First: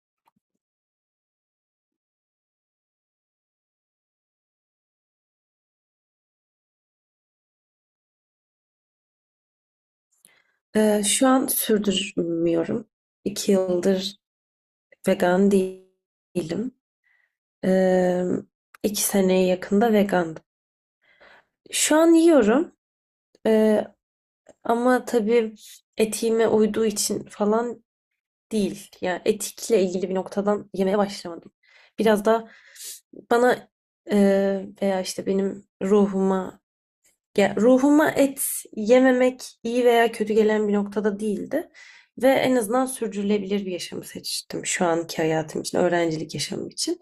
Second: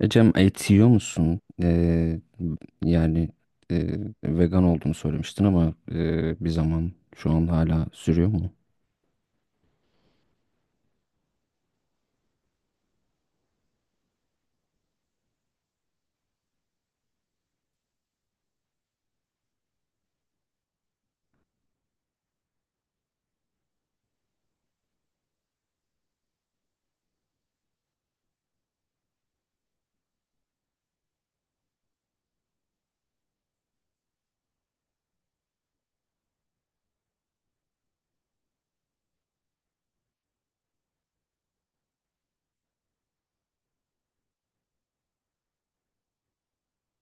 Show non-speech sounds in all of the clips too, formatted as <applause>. Ecem, et yiyor musun? Yani e, vegan olduğunu söylemiştin ama bir zaman şu an hala sürüyor mu? Şu an sürdürmüyorum. 2 yıldır vegan değilim. Ee, 2 seneye yakında vegandım. Şu an yiyorum. Ee, Ama tabii etiğime uyduğu için falan değil. Yani etikle ilgili bir noktadan yemeye başlamadım. Biraz da bana e, veya işte benim ruhuma ya ruhuma et yememek iyi veya kötü gelen bir noktada değildi. Ve en azından sürdürülebilir bir yaşamı seçtim şu anki hayatım için, öğrencilik yaşamım için.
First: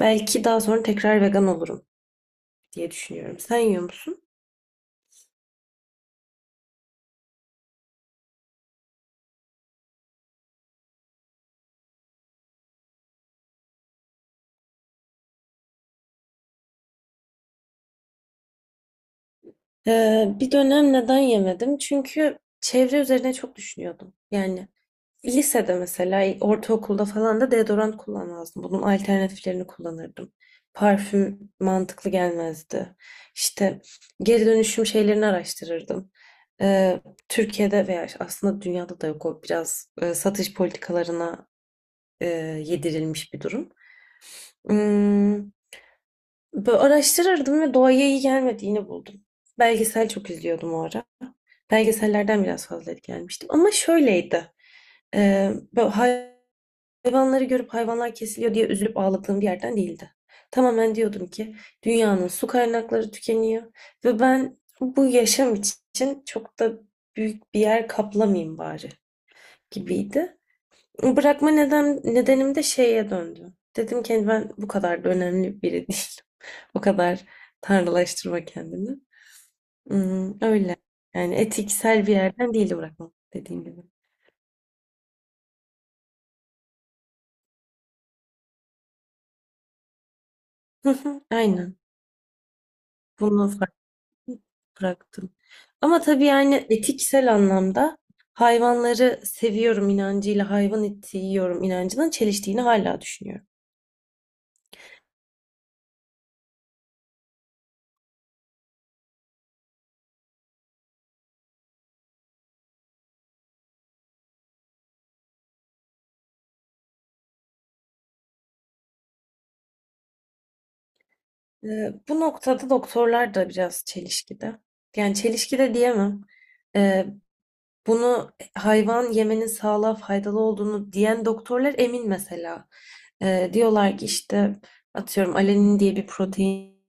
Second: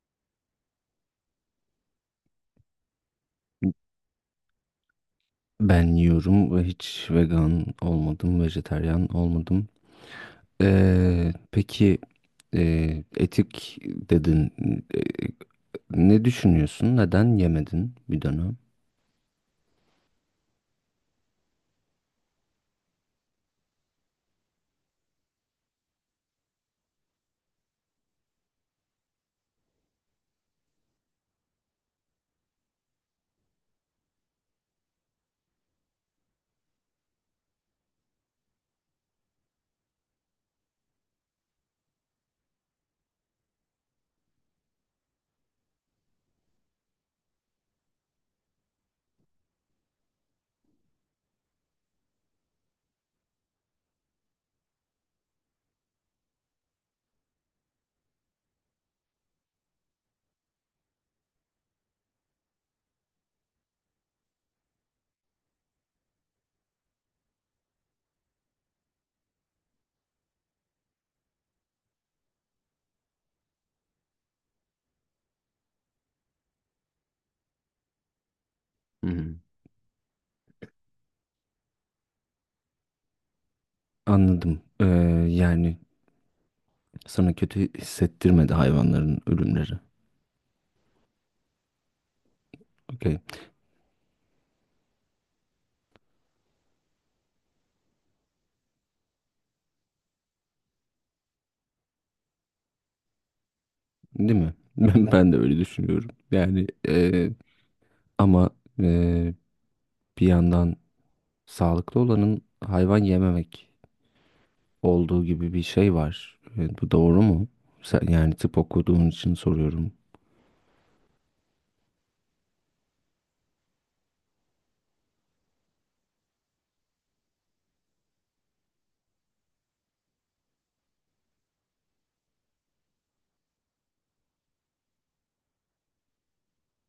Belki daha sonra tekrar vegan olurum diye düşünüyorum. Sen yiyor musun? Ben yiyorum ve hiç vegan olmadım, vejetaryen olmadım. Peki, etik dedin. E, Ne düşünüyorsun? Neden yemedin bir dönem? Bir dönem neden yemedim? Çünkü çevre üzerine çok düşünüyordum. Yani lisede mesela, ortaokulda falan da deodorant kullanmazdım. Bunun alternatiflerini kullanırdım. Parfüm mantıklı gelmezdi. İşte geri dönüşüm şeylerini araştırırdım. Ee, Türkiye'de veya aslında dünyada da yok, o biraz satış politikalarına e, yedirilmiş bir durum. Hmm, Böyle araştırırdım ve doğaya iyi gelmediğini buldum. Belgesel çok izliyordum o ara. Belgesellerden biraz fazla etkilenmiştim. Ama şöyleydi. Bö Hayvanları görüp hayvanlar kesiliyor diye üzülüp ağladığım bir yerden değildi. Tamamen diyordum ki dünyanın su kaynakları tükeniyor ve ben bu yaşam için çok da büyük bir yer kaplamayayım bari gibiydi. Bırakma neden, nedenim de şeye döndü. Dedim ki, "Hani ben bu kadar da önemli biri değilim." <laughs> O kadar tanrılaştırma kendini. Hmm. Hmm, öyle. Yani etiksel bir yerden değil bırakma dediğim gibi. Anladım. Yani sana kötü hissettirmedi hayvanların ölümleri. Hı hı, aynen. Okey. Bunu bıraktım. Ama tabii yani etiksel anlamda hayvanları seviyorum inancıyla hayvan eti yiyorum inancının çeliştiğini hala düşünüyorum. Değil mi? <laughs> Ben de öyle düşünüyorum. Yani ama e, bir yandan sağlıklı olanın hayvan yememek olduğu gibi bir şey var. Bu doğru mu? Sen, yani tıp okuduğun için soruyorum. Bu noktada doktorlar da biraz çelişkide. Yani çelişkide diyemem. Ee, Bunu hayvan yemenin sağlığa faydalı olduğunu diyen doktorlar emin mesela. Diyorlar ki işte atıyorum alenin diye bir protein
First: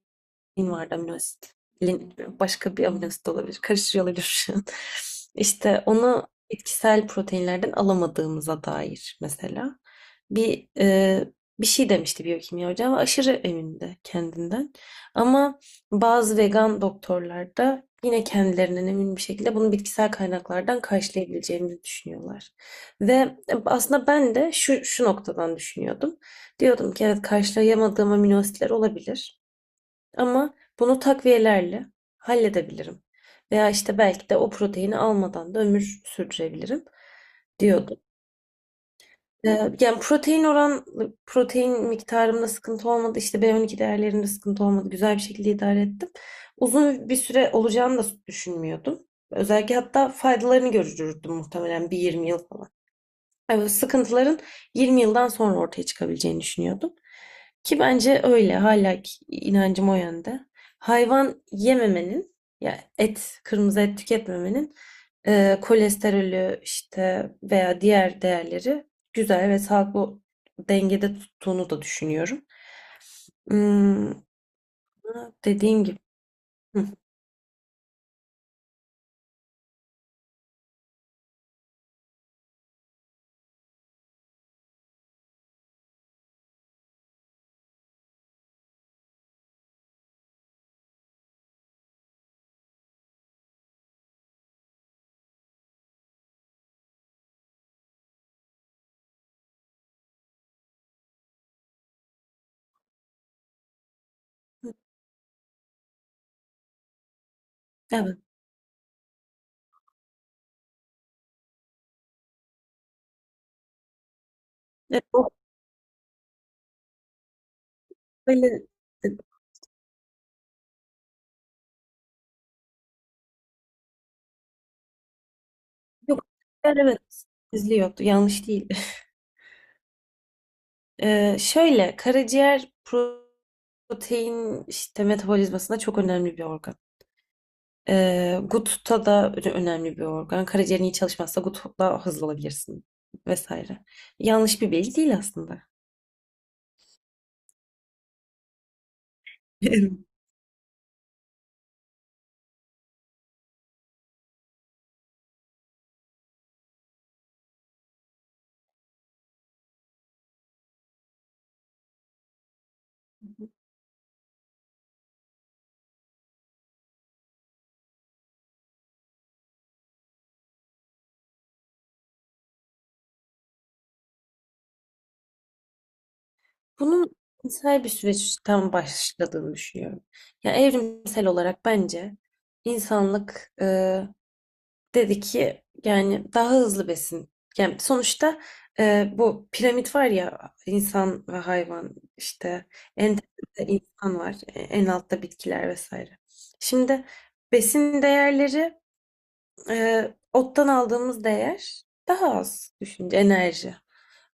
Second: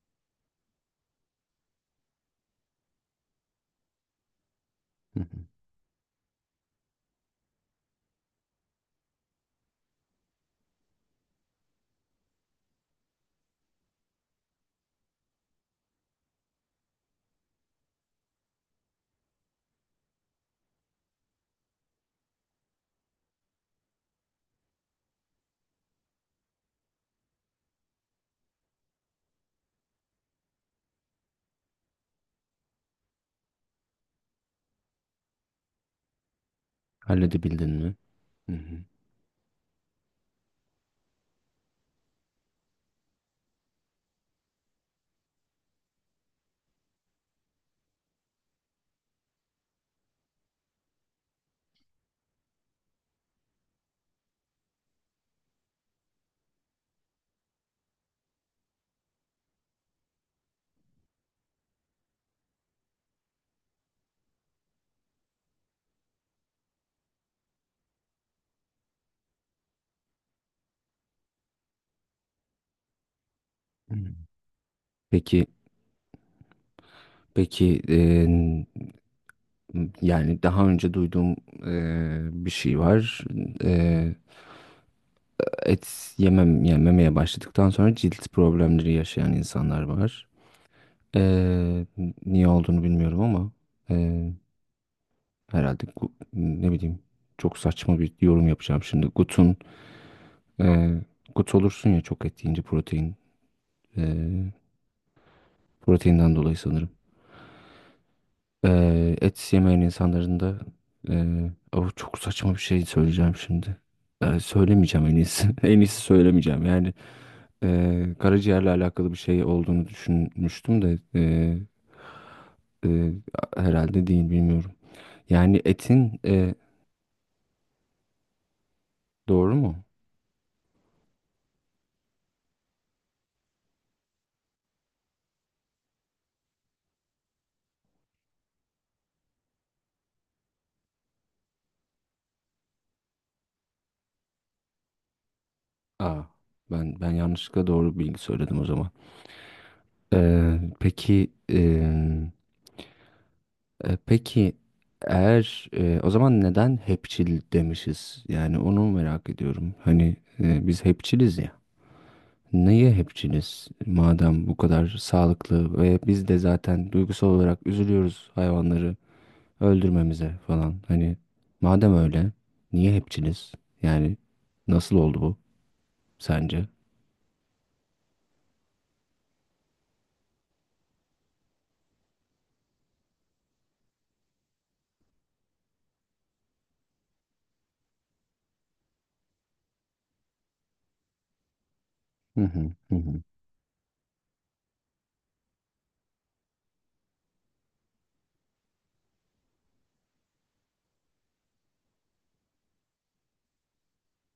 vardı, amino asit. Başka bir amino asit olabilir. Karıştırıyor olabilir şu an. Hı hı. <laughs> İşte onu bitkisel proteinlerden alamadığımıza dair mesela. Bir e, Bir şey demişti biyokimya hocam. Aşırı emindi kendinden. Ama bazı vegan doktorlar da yine kendilerinden emin bir şekilde bunu bitkisel kaynaklardan karşılayabileceğimizi düşünüyorlar. Ve aslında ben de şu noktadan düşünüyordum. Diyordum ki evet, karşılayamadığım amino asitler olabilir ama bunu takviyelerle halledebilirim. Veya işte belki de o proteini almadan da ömür sürdürebilirim Halledebildin mi? diyordum. Hı hı. Yani protein miktarımda sıkıntı olmadı. İşte B12 değerlerimde sıkıntı olmadı. Güzel bir şekilde idare ettim. Uzun bir süre olacağını da düşünmüyordum. Özellikle hatta faydalarını görürdüm muhtemelen bir 20 yıl. Evet, sıkıntıların 20 yıldan sonra ortaya çıkabileceğini düşünüyordum. Ki bence öyle. Hala ki inancım o yönde. Hayvan yememenin, ya et, kırmızı et tüketmemenin kolesterolü işte veya diğer değerleri güzel ve sağlıklı dengede tuttuğunu da düşünüyorum. Hı. Hmm, Peki, dediğim gibi. Hı, peki yani daha önce duyduğum bir şey var. E, Yani yememeye başladıktan sonra cilt problemleri yaşayan insanlar var. Ee, Niye olduğunu bilmiyorum ama ee, ne bileyim, çok saçma bir yorum yapacağım şimdi. Ee, Gut olursun ya çok et yiyince protein, ee, proteinden dolayı sanırım. evet. Et yemeyen insanların da oh, çok saçma bir şey söyleyeceğim şimdi. Söylemeyeceğim, en O iyisi. <laughs> En iyisi söylemeyeceğim. Yani böyle, karaciğerle e, alakalı bir şey olduğunu düşünmüştüm de ee, herhalde değil, bilmiyorum. Yani etin. yok. Yani evet. izliyordu. Yanlış değil. Doğru mu? Şöyle, karaciğer protein işte metabolizmasında çok önemli bir organ. GUT'ta da önemli bir organ. Karaciğerin iyi çalışmazsa GUT'la hızlı olabilirsin vesaire. Yanlış bir bilgi değil aslında. Aa, ben yanlışlıkla doğru bilgi söyledim o zaman. <laughs> Ee, peki em, peki eğer o zaman neden hepçil demişiz? Yani onu merak ediyorum. Hani biz hepçiliz ya. Niye hepçiliz? Madem bu kadar sağlıklı ve biz de zaten duygusal olarak üzülüyoruz hayvanları öldürmemize falan. Hani madem öyle, niye hepçiliz? Yani nasıl oldu bu sence? Bunun insel bir süreçten başladığını düşünüyorum. Yani evrimsel olarak bence insanlık dedi ki yani daha hızlı besin. Yani sonuçta bu piramit var ya, insan ve hayvan Hı işte, hı hı. en Hı. tepede insan var, en altta bitkiler vesaire. Şimdi besin değerleri, e, ottan aldığımız değer daha az düşünce enerji.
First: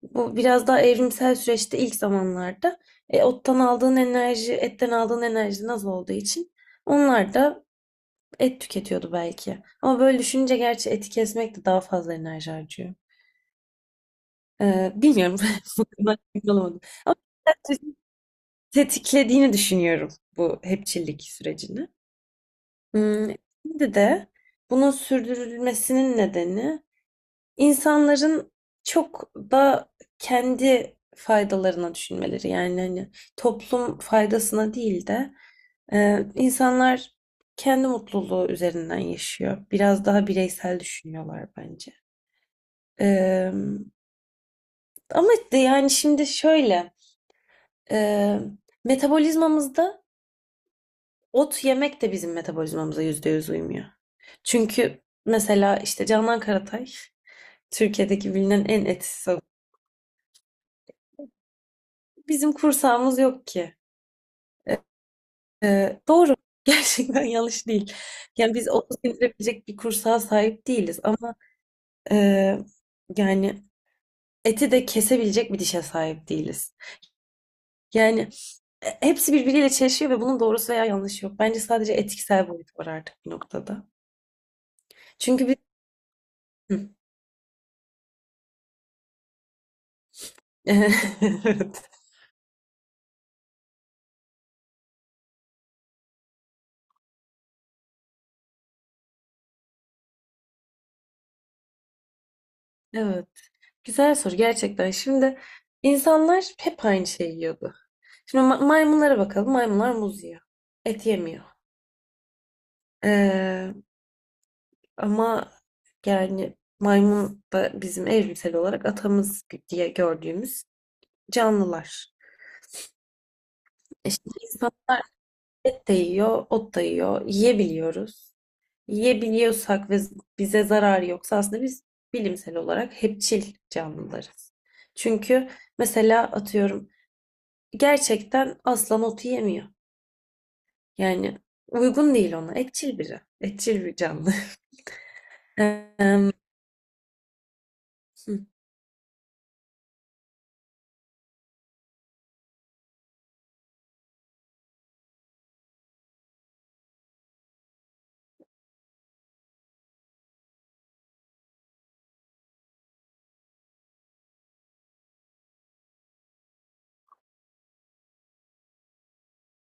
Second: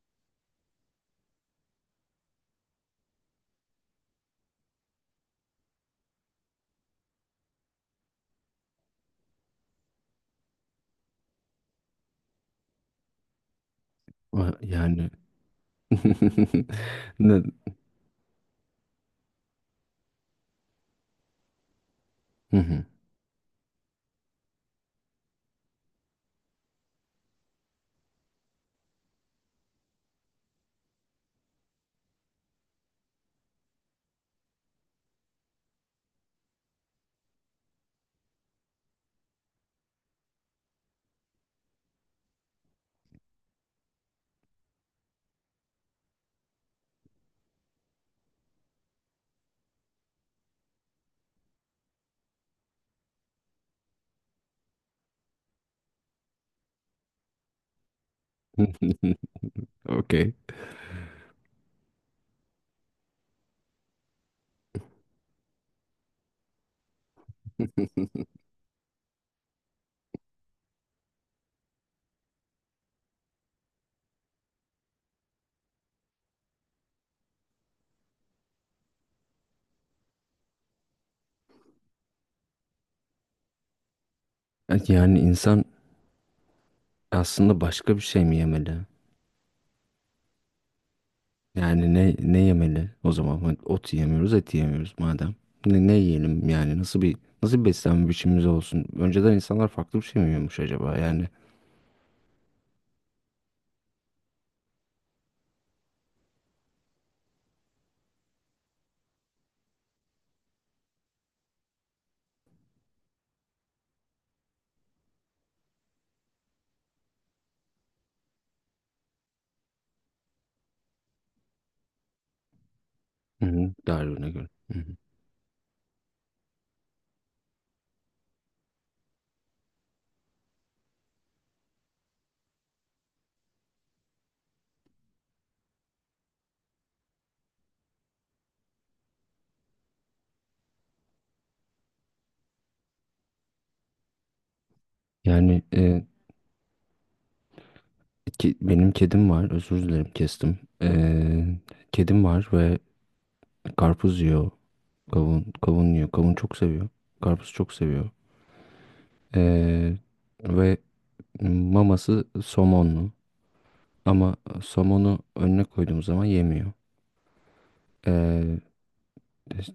Bu biraz daha evrimsel süreçte ilk zamanlarda ottan aldığın enerji, etten aldığın enerji az olduğu için onlar da et tüketiyordu belki. Ama böyle düşününce gerçi eti kesmek de daha fazla enerji harcıyor. Ah, yani. Bilmiyorum. <laughs> Bu konuda emin <laughs> olamadım. Ama Ne- ben tetiklediğini düşünüyorum bu hepçillik sürecini. Hı hı. Hmm, Şimdi de bunun sürdürülmesinin nedeni İnsanların çok da kendi faydalarına düşünmeleri, yani hani toplum faydasına değil de insanlar kendi mutluluğu üzerinden yaşıyor. Biraz daha bireysel düşünüyorlar bence. E, Ama de yani şimdi şöyle, e, metabolizmamızda ot yemek de bizim metabolizmamıza %100 uymuyor. Çünkü mesela işte Canan Karatay Türkiye'deki bilinen en <laughs> etsiz adam. Okey. Bizim kursağımız yok ki. Doğru. <laughs> Gerçekten yanlış değil. Yani biz onu sindirebilecek bir kursağa sahip değiliz ama e, yani eti de kesebilecek bir dişe sahip değiliz. Yani hepsi birbiriyle çelişiyor ve bunun doğrusu veya yanlışı yok. Bence sadece etiksel boyut var artık bir noktada. Evet, yani Çünkü biz... insan Hı. aslında başka bir şey mi yemeli? <laughs> Evet. Yani ne ne yemeli o zaman? Hani ot yemiyoruz, et yemiyoruz madem. Ne, ne yiyelim yani? Nasıl bir beslenme biçimimiz olsun? Önceden insanlar farklı bir şey mi yiyormuş acaba? Yani. Evet. Güzel soru gerçekten. Şimdi insanlar hep aynı şeyi yiyordu. Şimdi maymunlara bakalım. Maymunlar muz yiyor. Et yemiyor. Ee, Ama yani maymun da bizim evrimsel olarak atamız diye gördüğümüz canlılar. Hı hı. İşte Darwin'e göre. Hı hı. insanlar et de yiyor, ot da yiyor, yiyebiliyoruz. Yiyebiliyorsak ve bize zarar yoksa aslında biz bilimsel olarak hepçil canlılarız. Çünkü mesela atıyorum gerçekten aslan ot yemiyor. Yani uygun değil ona. Etçil biri. Etçil bir canlı. <laughs> Yani Em, hı, benim kedim var. Özür dilerim, kestim. Kedim var ve karpuz yiyor. Kavun yiyor. Kavun çok seviyor. Karpuz çok seviyor. Ee, Ve maması somonlu. Ama somonu önüne koyduğum zaman yemiyor. Ee,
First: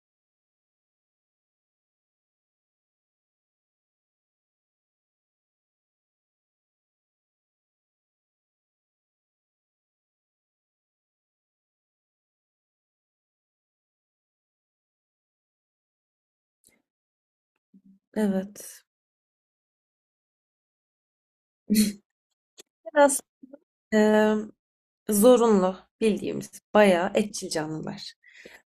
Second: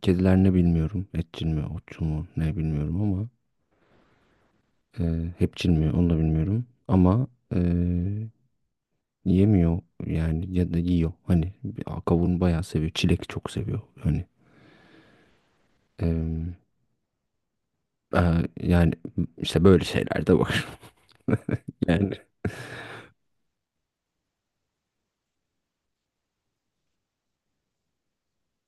Kediler ne bilmiyorum. Etçil mi, otçul mu ne bilmiyorum ama hepçil mi onu da bilmiyorum. Ama e, yemiyor yani ya da yiyor. Kavun bayağı seviyor. Çilek çok seviyor. Hani em, e, evet. yani işte böyle şeyler de var. <laughs> Yani, Biraz zorunlu bildiğimiz bayağı etçil canlılar.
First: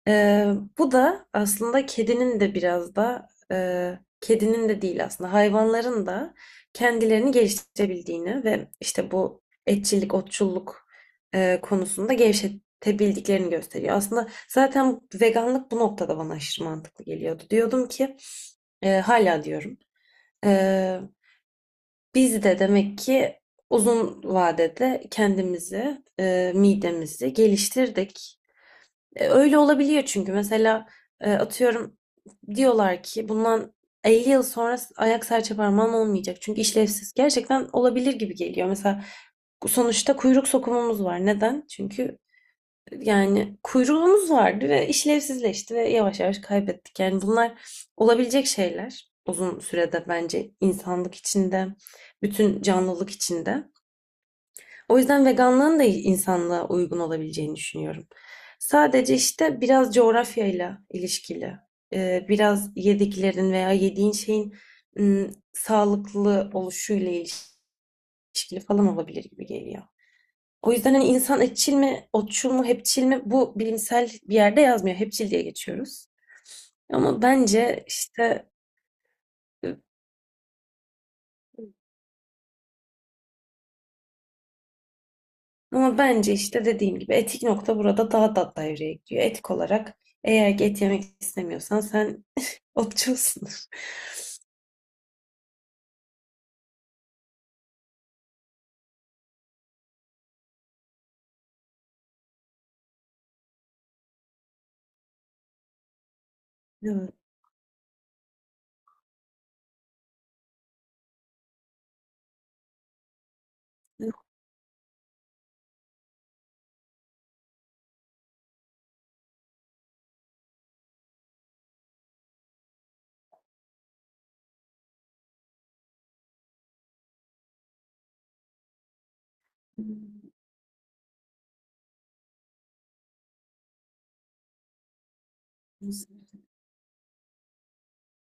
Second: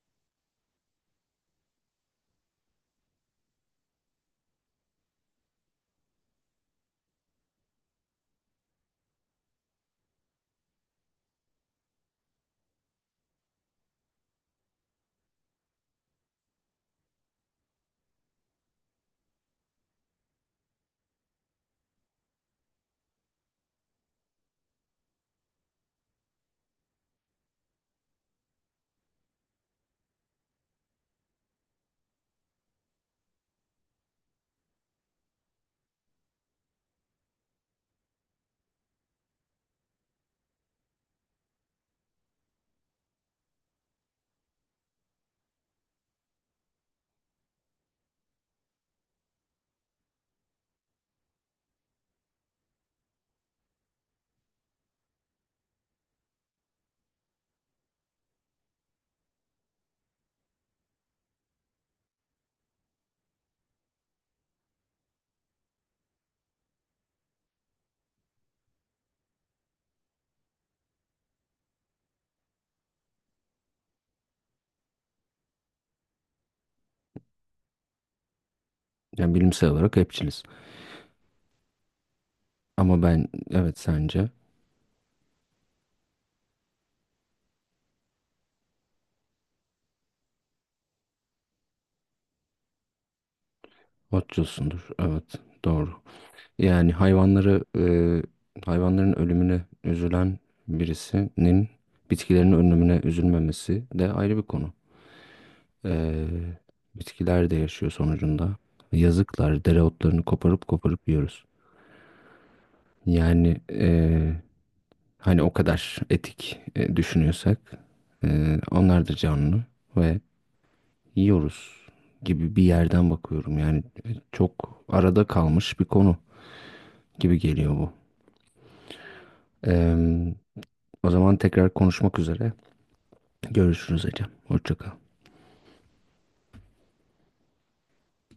Ee, Bu da aslında kedinin de biraz da kedinin de değil aslında hayvanların da kendilerini geliştirebildiğini ve işte bu etçillik, otçulluk konusunda gevşetebildiklerini gösteriyor. Aslında zaten veganlık bu noktada bana aşırı mantıklı geliyordu. Diyordum ki, hala diyorum. e, Biz de demek ki uzun vadede kendimizi, midemizi geliştirdik. Öyle olabiliyor çünkü mesela atıyorum diyorlar ki bundan 50 yıl sonra ayak serçe parmağın olmayacak. Çünkü işlevsiz. Gerçekten olabilir gibi geliyor. Mesela sonuçta kuyruk sokumumuz var. Neden? Çünkü yani kuyruğumuz vardı ve işlevsizleşti ve yavaş yavaş kaybettik. Yani bunlar olabilecek şeyler uzun sürede bence insanlık içinde, bütün canlılık içinde. O yüzden veganlığın da insanlığa uygun olabileceğini düşünüyorum. Sadece işte biraz coğrafyayla ilişkili, biraz yediklerin veya yediğin şeyin sağlıklı oluşuyla ilişkili falan olabilir gibi geliyor. O yüzden hani insan etçil mi, otçul mu, hepçil mi, bu bilimsel bir yerde yazmıyor. Hepçil diye geçiyoruz. Ama bence işte Yani bilimsel olarak hepçiliz. Ama ben evet sence Ama bence işte dediğim gibi etik nokta burada daha da devreye giriyor. Etik olarak eğer ki et yemek istemiyorsan sen otçulsun. otçulsundur. Evet, doğru. Yani hayvanların ölümüne üzülen birisinin bitkilerin ölümüne üzülmemesi de ayrı bir konu. E, <laughs> Bitkiler de yaşıyor sonucunda. Yazıklar, dereotlarını koparıp koparıp yiyoruz. Yani e, Hani o kadar etik düşünüyorsak onlar da canlı ve yiyoruz gibi bir yerden bakıyorum. Yani çok arada kalmış bir konu gibi geliyor bu. Eee, O zaman tekrar konuşmak üzere. Görüşürüz Ecem. Hoşça kal. Evet.